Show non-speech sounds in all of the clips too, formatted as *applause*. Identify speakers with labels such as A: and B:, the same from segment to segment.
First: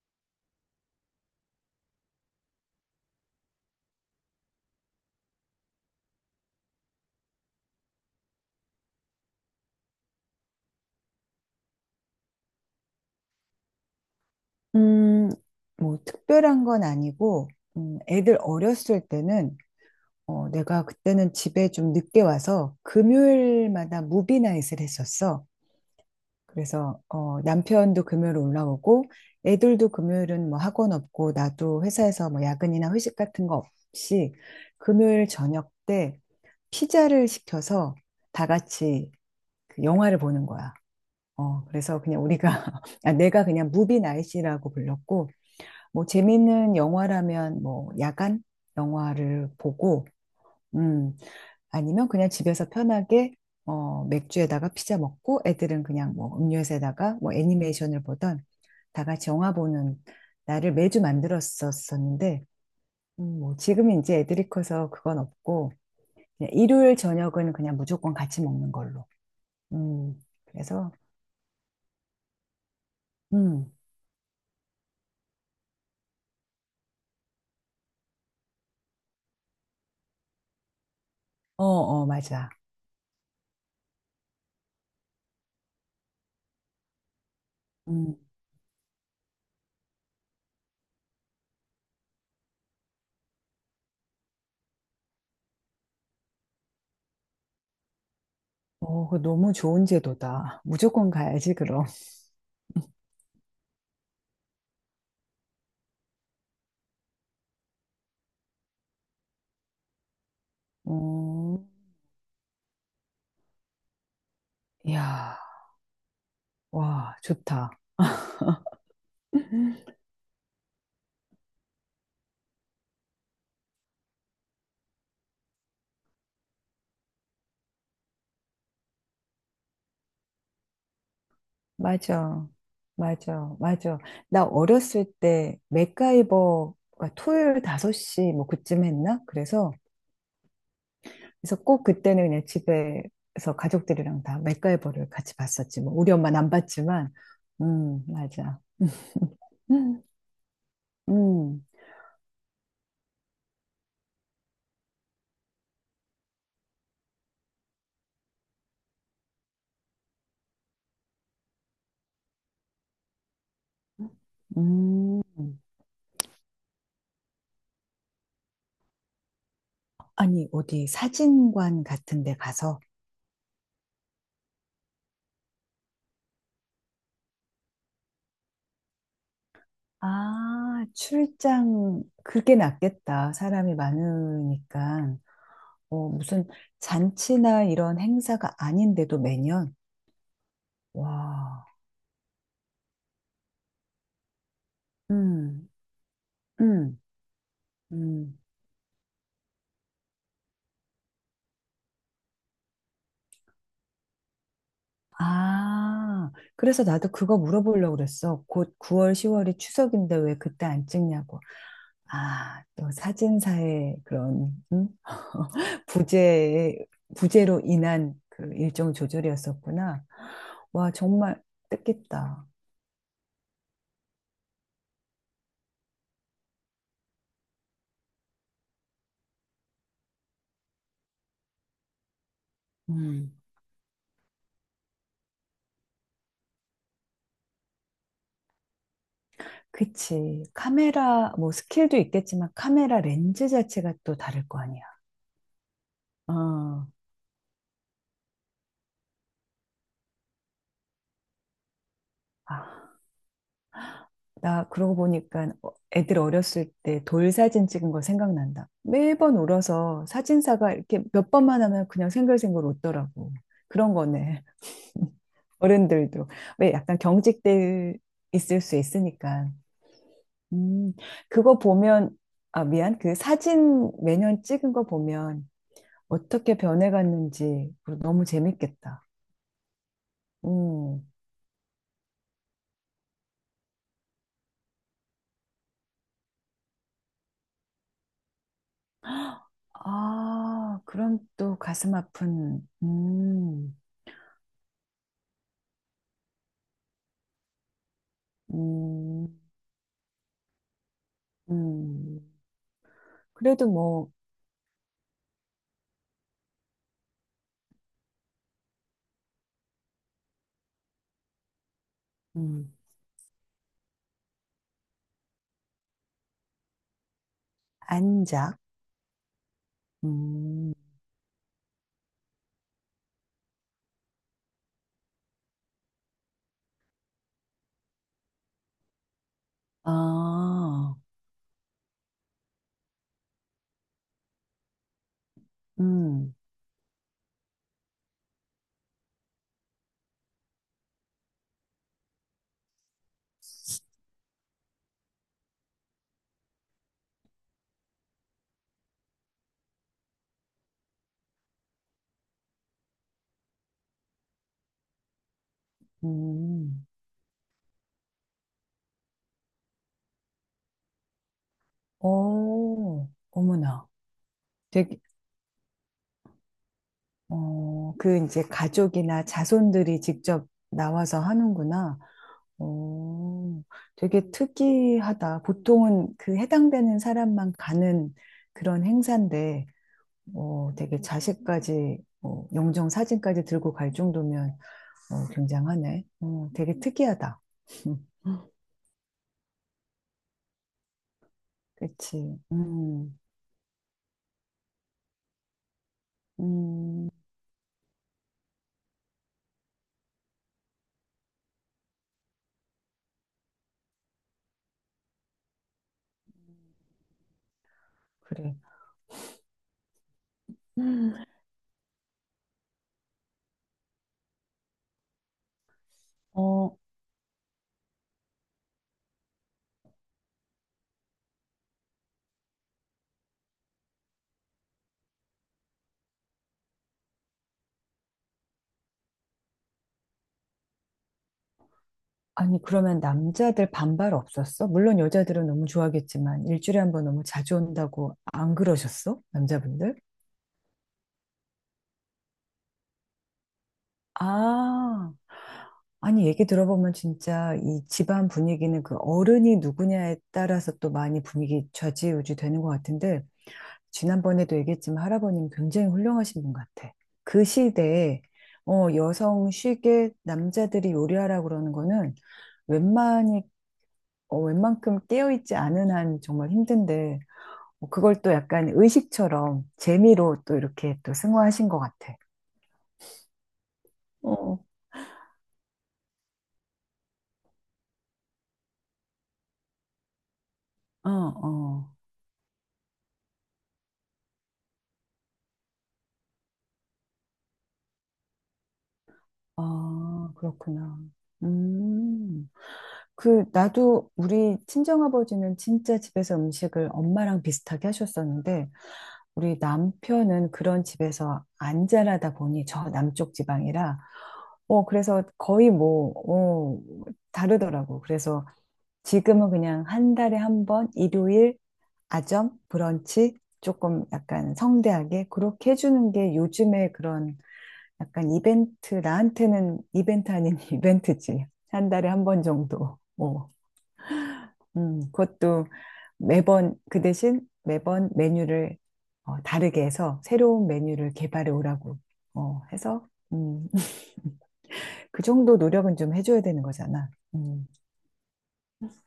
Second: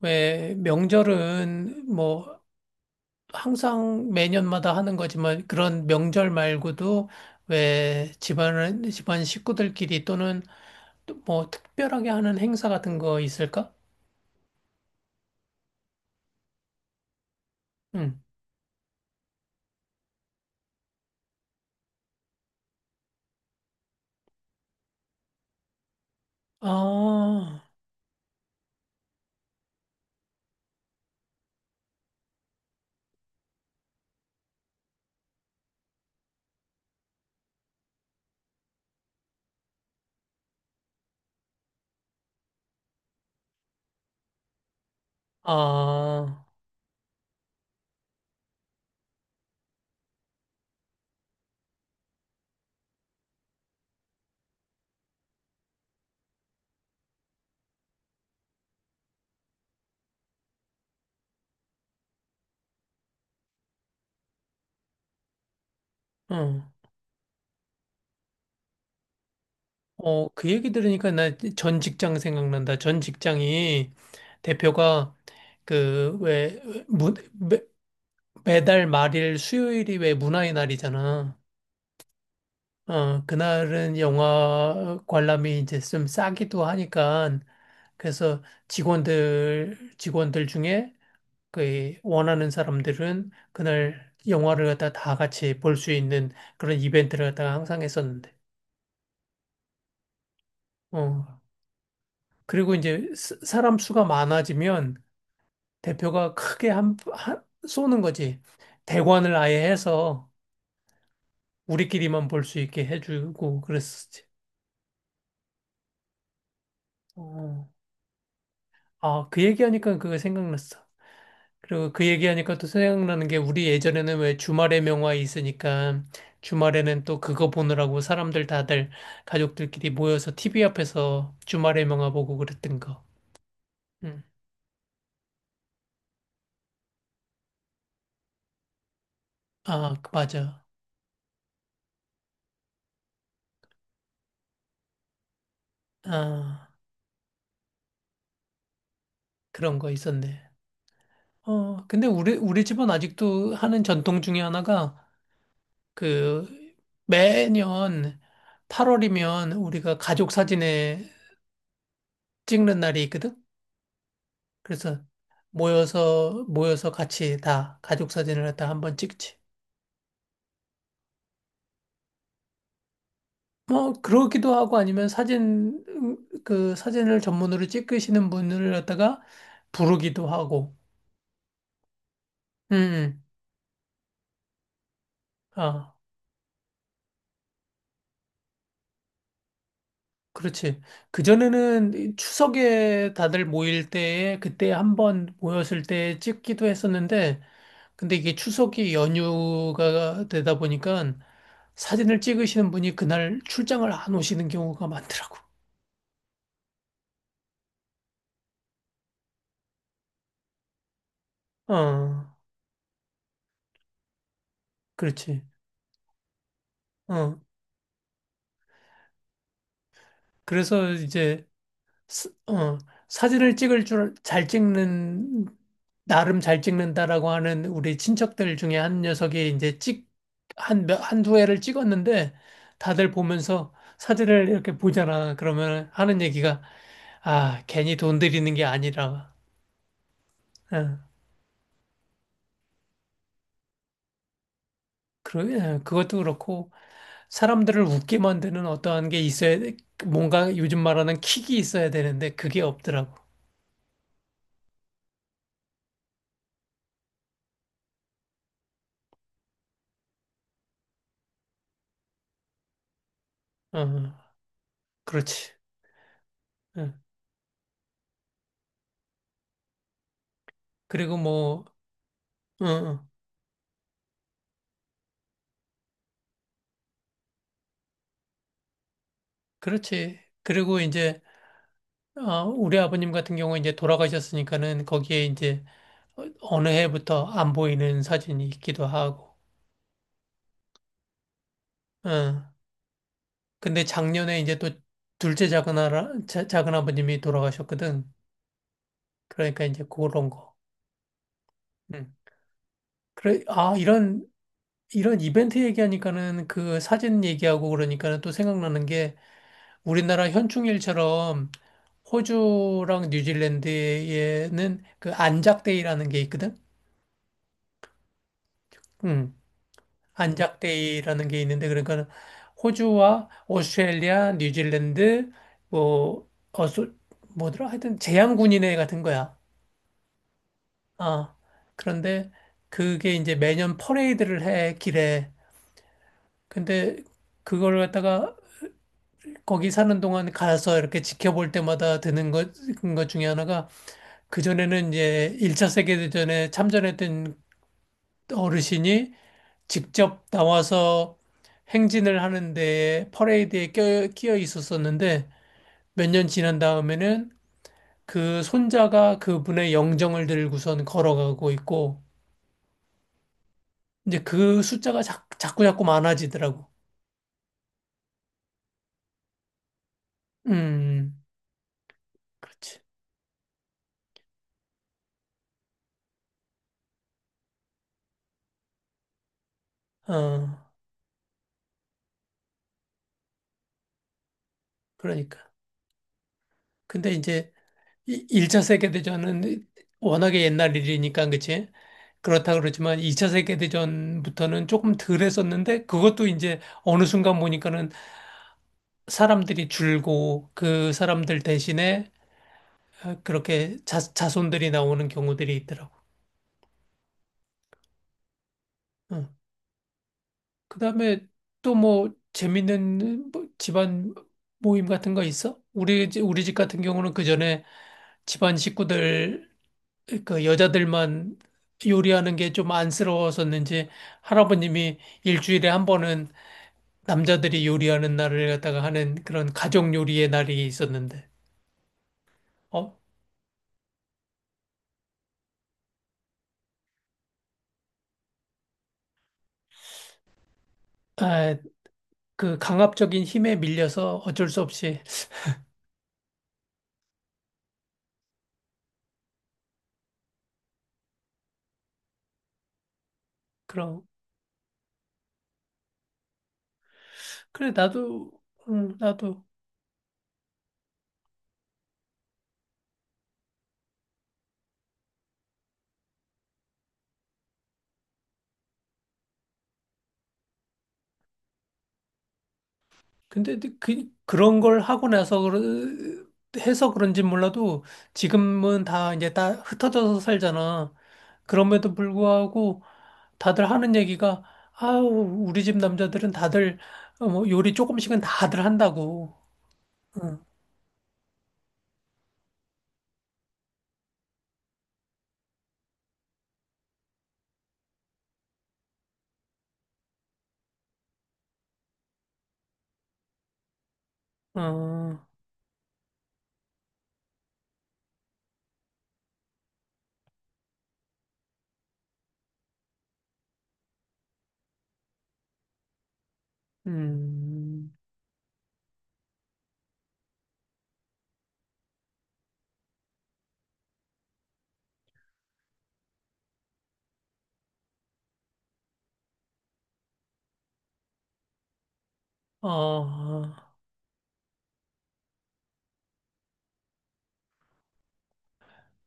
A: 왜 명절은 뭐 항상 매년마다 하는 거지만 그런 명절 말고도 왜 집안은 집안 식구들끼리 또는 또뭐 특별하게 하는 행사 같은 거 있을까?
B: 음, 뭐 특별한 건 아니고,
A: 응.
B: 애들 어렸을 때는 내가 그때는 집에 좀 늦게 와서 금요일마다 무비나잇을 했었어. 그래서
A: 아,
B: 남편도 금요일 올라오고, 애들도 금요일은 뭐 학원 없고, 나도 회사에서 뭐 야근이나 회식 같은 거 없이 금요일 저녁 때 피자를 시켜서 다 같이 그 영화를 보는 거야. 그래서 그냥 우리가, *laughs* 아, 내가 그냥 무비나잇이라고 불렀고, 뭐
A: 아,
B: 재밌는 영화라면 뭐 야간 영화를 보고 음 아니면 그냥 집에서 편하게 맥주에다가 피자 먹고 애들은 그냥 뭐 음료수에다가 뭐 애니메이션을 보던 다 같이 영화 보는 날을 매주 만들었었었는데 뭐 지금은 이제 애들이 커서 그건 없고 그냥
A: 응.
B: 일요일 저녁은 그냥 무조건 같이 먹는 걸로. 음.
A: 어, 그 얘기
B: 그래서.
A: 들으니까 나 전 직장 생각난다. 전
B: 음.
A: 직장이 대표가 그 왜 문 매, 매달 말일 수요일이 왜 문화의 날이잖아.
B: 어, 어, 맞아.
A: 어, 그날은 영화 관람이 이제 좀 싸기도 하니까
B: 음.
A: 그래서 직원들 중에 그 원하는 사람들은 그날 영화를 갖다 다 같이 볼 수 있는 그런 이벤트를 갖다가 항상 했었는데.
B: 그거 너무 좋은 제도다. 무조건
A: 어,
B: 가야지, 그럼.
A: 그리고 이제 스- 사람 수가 많아지면 대표가 크게 한 쏘는 거지. 대관을 아예 해서
B: 음.
A: 우리끼리만 볼 수 있게 해주고 그랬었지.
B: 이야, 와,
A: 어.
B: 좋다.
A: 아, 그 얘기하니까
B: *laughs*
A: 그거 생각났어. 그리고 그 얘기하니까 또 생각나는 게 우리 예전에는 왜 주말의 명화에 있으니까 주말에는 또 그거 보느라고 사람들 다들 가족들끼리 모여서 TV 앞에서 주말의 명화 보고
B: 맞아.
A: 그랬던 거.
B: 맞아. 맞아.
A: 음.
B: 나 어렸을 때 맥가이버가 토요일 5시 뭐 그쯤 했나? 그래서
A: 아, 맞아.
B: 꼭 그때는 그냥 집에서 가족들이랑 다 맥가이버를 같이 봤었지. 뭐 우리 엄마는 안
A: 아,
B: 봤지만 맞아. *laughs*
A: 그런 거
B: 음.
A: 있었네.
B: 음.
A: 어, 근데 우리 집은 아직도 하는 전통 중에 하나가 그 매년 8월이면 우리가 가족 사진에 찍는 날이 있거든? 그래서
B: 음.
A: 모여서 같이 다 가족 사진을 갖다 한번 찍지.
B: 아니, 어디 사진관 같은 데 가서.
A: 뭐 그러기도 하고 아니면 사진 그 사진을 전문으로 찍으시는 분을 갖다가 부르기도 하고.
B: 아, 출장 그게
A: 음. 음.
B: 낫겠다. 사람이 많으니까.
A: 아,
B: 무슨 잔치나 이런 행사가 아닌데도 매년?
A: 그렇지.
B: 와,
A: 그전에는 이 추석에 다들 모일 때에 그때 한번
B: 음,
A: 모였을 때 찍기도
B: 음,
A: 했었는데 근데 이게
B: 음.
A: 추석이 연휴가 되다 보니까 사진을 찍으시는 분이 그날 출장을 안 오시는 경우가 많더라고.
B: 아, 그래서 나도 그거 물어보려고 그랬어. 곧 9월, 10월이 추석인데 왜 그때 안 찍냐고.
A: 어,
B: 아, 또 사진사의 그런,
A: 그렇지.
B: 부재,
A: 어,
B: 부재로 인한 그 일정 조절이었었구나. 와,
A: 그래서
B: 정말
A: 이제, 스-
B: 뜻깊다.
A: 어, 사진을 찍을 줄 잘 찍는, 나름 잘 찍는다라고 하는 우리 친척들 중에 한 녀석이 이제 한두 회를 찍었는데 다들
B: 음.
A: 보면서 사진을 이렇게 보잖아. 그러면 하는 얘기가, 아, 괜히 돈 들이는 게 아니라,
B: 그치.
A: 어,
B: 카메라, 뭐, 스킬도 있겠지만, 카메라 렌즈 자체가 또 다를 거 아니야.
A: 그것도 그렇고
B: 어.
A: 사람들을 웃게 만드는 어떠한 게 있어야, 돼. 뭔가 요즘 말하는 킥이 있어야 되는데 그게
B: 아,
A: 없더라고.
B: 나 그러고 보니까 애들 어렸을 때 돌 사진 찍은 거 생각난다. 매번 울어서 사진사가 이렇게 몇 번만 하면 그냥 생글생글 웃더라고. 그런
A: 어,
B: 거네. *laughs*
A: 그렇지.
B: 어른들도. 왜
A: 예.
B: 약간 경직돼 있을 수 있으니까. 음,
A: 그리고
B: 그거
A: 뭐,
B: 보면, 아, 미안.
A: 응,
B: 그 사진 매년 찍은 거 보면 어떻게 변해갔는지 그 너무 재밌겠다.
A: 그렇지. 그리고
B: 음.
A: 이제, 어, 우리 아버님 같은 경우 이제 돌아가셨으니까는 거기에 이제 어느 해부터 안 보이는 사진이 있기도 하고,
B: 아, 그럼 또 가슴
A: 어.
B: 아픈. 음.
A: 근데 작년에 이제 또 둘째 작은 아버님이 돌아가셨거든.
B: 음.
A: 그러니까 이제 그런 거. 응.
B: 음.
A: 그래,
B: 그래도
A: 아,
B: 뭐.
A: 이런, 이런 이벤트 얘기하니까는 그 사진 얘기하고 그러니까는 또 생각나는 우리나라 현충일처럼
B: 음.
A: 호주랑 뉴질랜드에는 그 안작데이라는 게 있거든.
B: 안작.
A: 음,
B: 음.
A: 안작데이라는 게 있는데 그러니까 호주와 오스트레일리아, 뉴질랜드 뭐 어소 뭐더라 하여튼 제향군인회 같은 거야.
B: 아.
A: 아 그런데 그게 이제 매년 퍼레이드를 해 길에.
B: 음.
A: 근데 그걸 갖다가 거기 사는 동안 가서 이렇게 지켜볼 때마다 드는 것 중에 하나가 그전에는 이제 1차 세계대전에 참전했던 어르신이 직접 나와서 행진을 하는데 퍼레이드에 끼어 있었었는데 몇 년 지난
B: 음.
A: 다음에는 그 손자가 그분의 영정을 들고선 걸어가고 있고
B: 오. 어머나.
A: 이제 그
B: 되게.
A: 숫자가 자꾸 많아지더라고.
B: 그 이제 가족이나 자손들이 직접 나와서
A: 음,
B: 하는구나.
A: 그렇지.
B: 어, 되게 특이하다. 보통은 그 해당되는 사람만 가는 그런 행사인데,
A: 어,
B: 되게 자식까지, 영정 사진까지 들고 갈 정도면,
A: 그러니까.
B: 굉장하네. 되게
A: 근데
B: 특이하다.
A: 이제
B: *laughs*
A: 1차 세계대전은 워낙에 옛날 일이니까 그치?
B: 그치.
A: 그렇다 그러지만 2차 세계대전부터는 조금 덜 했었는데 그것도 이제 어느
B: 음,
A: 순간 보니까는 사람들이 줄고 그 사람들 대신에 어, 그렇게 자손들이 나오는 경우들이 있더라고.
B: 그래.
A: 응.
B: 음,
A: 그다음에 또 뭐 재밌는 뭐 집안 모임 같은 거 있어? 우리 집
B: 어,
A: 같은 경우는 그 전에 집안 식구들 그 여자들만 요리하는 게 좀 안쓰러웠었는지 할아버님이 일주일에 한 번은 남자들이 요리하는 날을 갖다가 하는 그런 가족 요리의 날이 있었는데,
B: 아니,
A: 어,
B: 그러면 남자들 반발 없었어? 물론 여자들은 너무 좋아하겠지만, 일주일에 한 번 너무 자주 온다고 안 그러셨어? 남자분들?
A: 아, 그 강압적인 힘에 밀려서 어쩔 수 없이
B: 아, 아니, 얘기 들어보면 진짜 이 집안 분위기는 그 어른이 누구냐에 따라서 또 많이 분위기 좌지우지 되는 것 같은데,
A: 그런
B: 지난번에도 얘기했지만 할아버님 굉장히 훌륭하신 분 같아. 그
A: 그래
B: 시대에,
A: 나도 나도
B: 여성 쉬게 남자들이 요리하라고 그러는 거는 웬만히, 웬만큼 깨어있지 않은 한 정말 힘든데, 그걸 또 약간 의식처럼 재미로 또 이렇게 또 승화하신 것 같아.
A: 근데 그
B: 어.
A: 그런 걸 하고 나서 해서 그런지 몰라도 지금은 다 이제 다 흩어져서 살잖아.
B: 어, 어.
A: 그럼에도 불구하고 다들 하는 얘기가 아우 우리 집 남자들은 다들 어, 뭐 요리 조금씩은 다들 한다고.
B: 아,
A: 어,
B: 그렇구나. 음. 그, 나도 우리 친정아버지는 진짜 집에서 음식을 엄마랑 비슷하게 하셨었는데, 우리 남편은 그런 집에서 안 자라다 보니 저 남쪽 지방이라,
A: 어,
B: 그래서 거의 뭐, 다르더라고. 그래서 지금은 그냥 한 달에 한 번, 일요일, 아점, 브런치, 조금 약간 성대하게 그렇게 해주는 게 요즘에 그런
A: 음,
B: 약간 이벤트, 나한테는 이벤트 아닌 *laughs* 이벤트지. 한 달에 한 번 정도. 어. 그것도 매번 그 대신 매번 메뉴를 다르게 해서 새로운 메뉴를 개발해 오라고 해서
A: 아,
B: *laughs* 그 정도 노력은 좀 해줘야 되는 거잖아. 음,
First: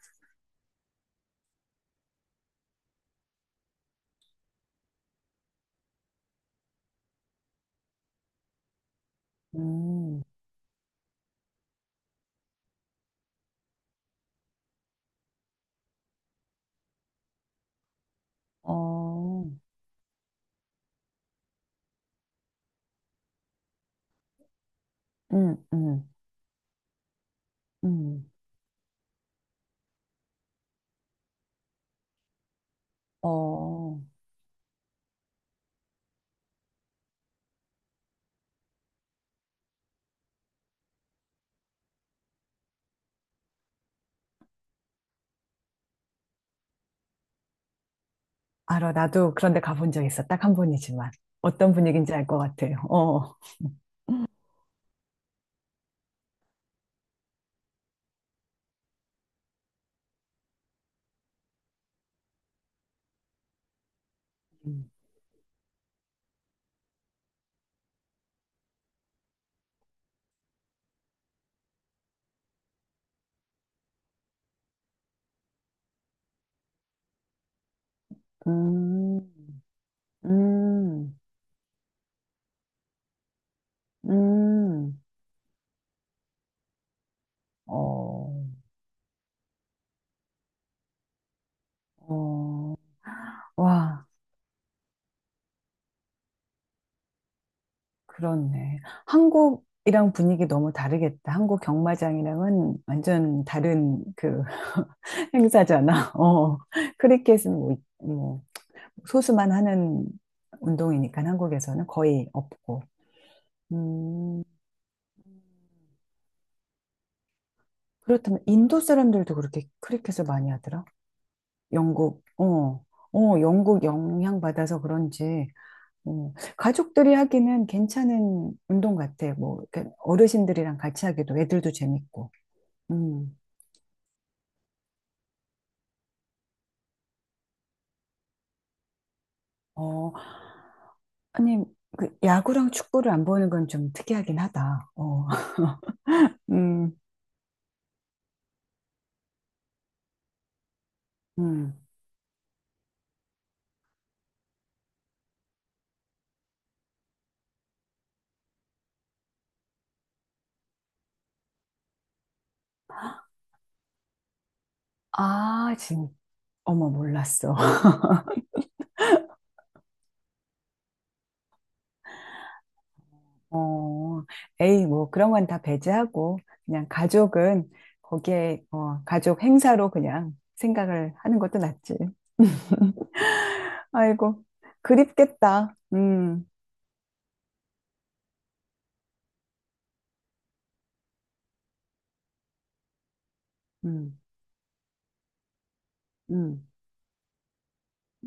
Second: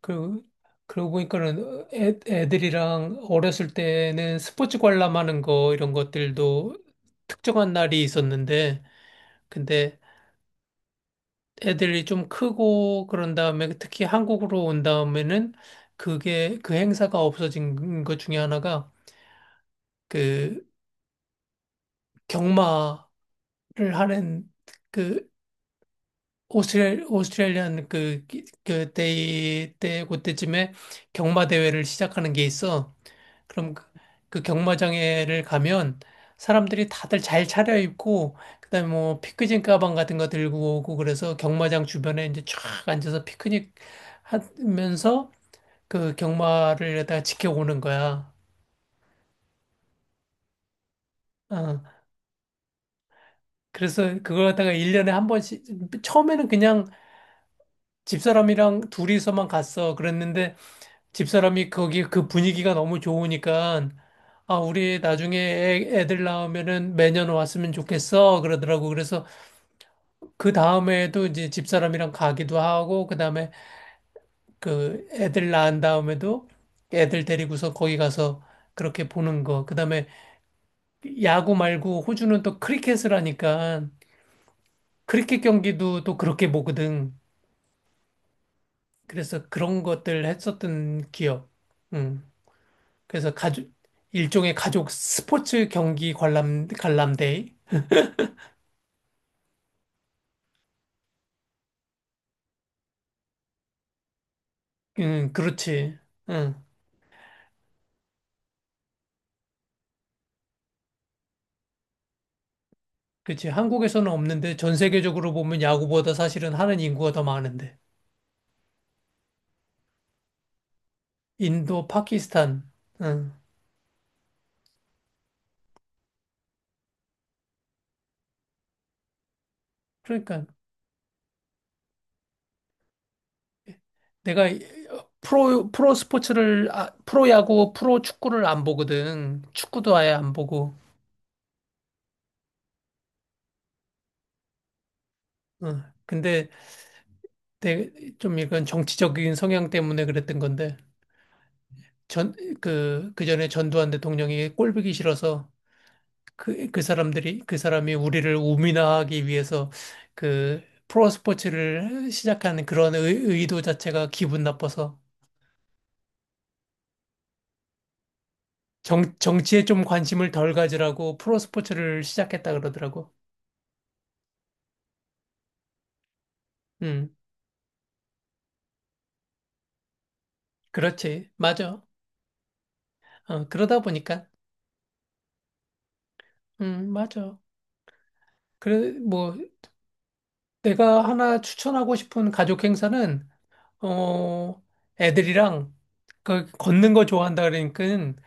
A: 그 그러고 보니까는 애들이랑 어렸을 때는 스포츠 관람하는 거 이런 것들도 특정한 날이 있었는데 근데
B: 음,
A: 애들이 좀 크고 그런 다음에 특히 한국으로 온 다음에는 그게 그 행사가 없어진 것 중에 하나가
B: 어,
A: 그 경마 하는 그
B: 음, 음,
A: 오스트레일리안 그
B: 음,
A: 그때쯤에 경마 대회를 시작하는 게 있어. 그럼 그,
B: 어,
A: 그 경마장에를 가면 사람들이 다들 잘 차려입고 그다음에 뭐 피크닉 가방 같은 거 들고 오고 그래서 경마장 주변에 이제 쫙 앉아서 피크닉 하면서 그 경마를 갖다가 지켜오는 거야.
B: 알아. 나도 그런데 가본 적 있어. 딱 한 번이지만 어떤
A: 어.
B: 분위기인지 알 것 같아. 어,
A: 그래서 그걸 갖다가 일년에한 번씩 처음에는 그냥 집사람이랑 둘이서만 갔어. 그랬는데 집사람이 거기 그 분위기가 너무 좋으니까 아,
B: 음,
A: 우리 나중에 애들 낳으면은 매년 왔으면 좋겠어. 그러더라고. 그래서 그 다음에도 이제 집사람이랑 가기도 하고, 그 다음에 그 애들 낳은 다음에도 애들 데리고서 거기 가서 그렇게
B: 음,
A: 보는 거. 그 다음에
B: 음,
A: 야구 말고 호주는 또 크리켓을 하니까
B: 음,
A: 크리켓 경기도 또 그렇게 보거든.
B: 어,
A: 그래서 그런 것들 했었던 기억. 음.
B: 어,
A: 그래서 가족,
B: 와.
A: 일종의 가족 스포츠 경기 관람, 관람대회?
B: 그렇네. 한국이랑 분위기 너무 다르겠다. 한국 경마장이랑은 완전 다른 그
A: 응,
B: *laughs*
A: 그렇지.
B: 행사잖아. 어.
A: 응,
B: 크리켓은 뭐, 뭐 소수만 하는 운동이니까 한국에서는 거의 없고.
A: 그렇지. 한국에서는
B: 음.
A: 없는데 전 세계적으로 보면 야구보다 사실은 하는 인구가 더 많은데.
B: 그렇다면 인도 사람들도 그렇게 크리켓을 많이 하더라.
A: 인도,
B: 영국,
A: 파키스탄.
B: 어,
A: 응.
B: 영국 영향 받아서 그런지 가족들이 하기는 괜찮은 운동 같아. 뭐 이렇게
A: 그러니까
B: 어르신들이랑 같이 하기도 애들도 재밌고. 음.
A: 내가 프로 스포츠를, 아, 프로 야구, 프로 축구를 안 보거든. 축구도 아예
B: 어,
A: 안 보고.
B: 아니, 그 야구랑 축구를 안 보는 건 좀 특이하긴 하다. 어. *laughs*
A: 응. 근데
B: 음,
A: 내, 좀 이건 정치적인 성향 때문에 그랬던 건데.
B: 음.
A: 전, 그, 그 전에 전두환 대통령이 꼴 보기 싫어서 그, 그 사람이 우리를 우민화하기 위해서 그 프로 스포츠를 시작한 그런 도 자체가 기분 나빠서
B: 아, 어머, 몰랐어. *laughs*
A: 정치에 좀 관심을 덜 가지라고 프로 스포츠를 시작했다 그러더라고.
B: 어, 에이, 뭐, 그런 건 다 배제하고, 그냥
A: 음,
B: 가족은 거기에, 가족 행사로 그냥 생각을
A: 그렇지.
B: 하는 것도
A: 맞아.
B: 낫지.
A: 어, 그러다 보니까.
B: 아이고, 그립겠다.
A: 맞아. 그래, 뭐, 내가 하나 추천하고 싶은 가족 행사는,
B: 음,
A: 어, 애들이랑 그
B: 음,
A: 걷는 거 좋아한다 그러니까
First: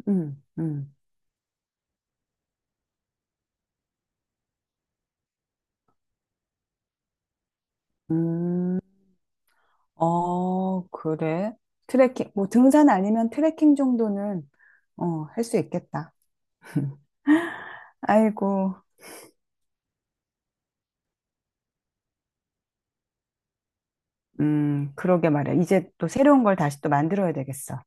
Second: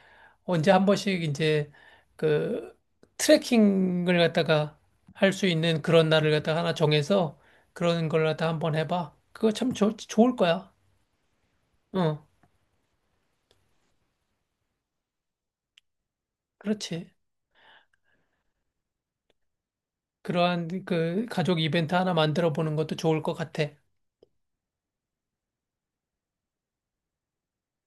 B: 음,
A: 언제 한
B: 음,
A: 번씩 이제 그 트레킹을 갖다가 할 수 있는 그런 날을 갖다가 하나 정해서 그런 걸 갖다 한번
B: 음.
A: 해봐. 그거 참 좋 좋을 거야.
B: 그래?
A: 응,
B: 트레킹, 뭐 등산 아니면 트레킹 정도는 할 수 있겠다. *laughs*
A: 그렇지.
B: 아이고,
A: 그러한 그 가족 이벤트 하나 만들어 보는 것도 좋을 것 같아.
B: 그러게 말이야. 이제 또 새로운 걸 다시 또 만들어야 되겠어.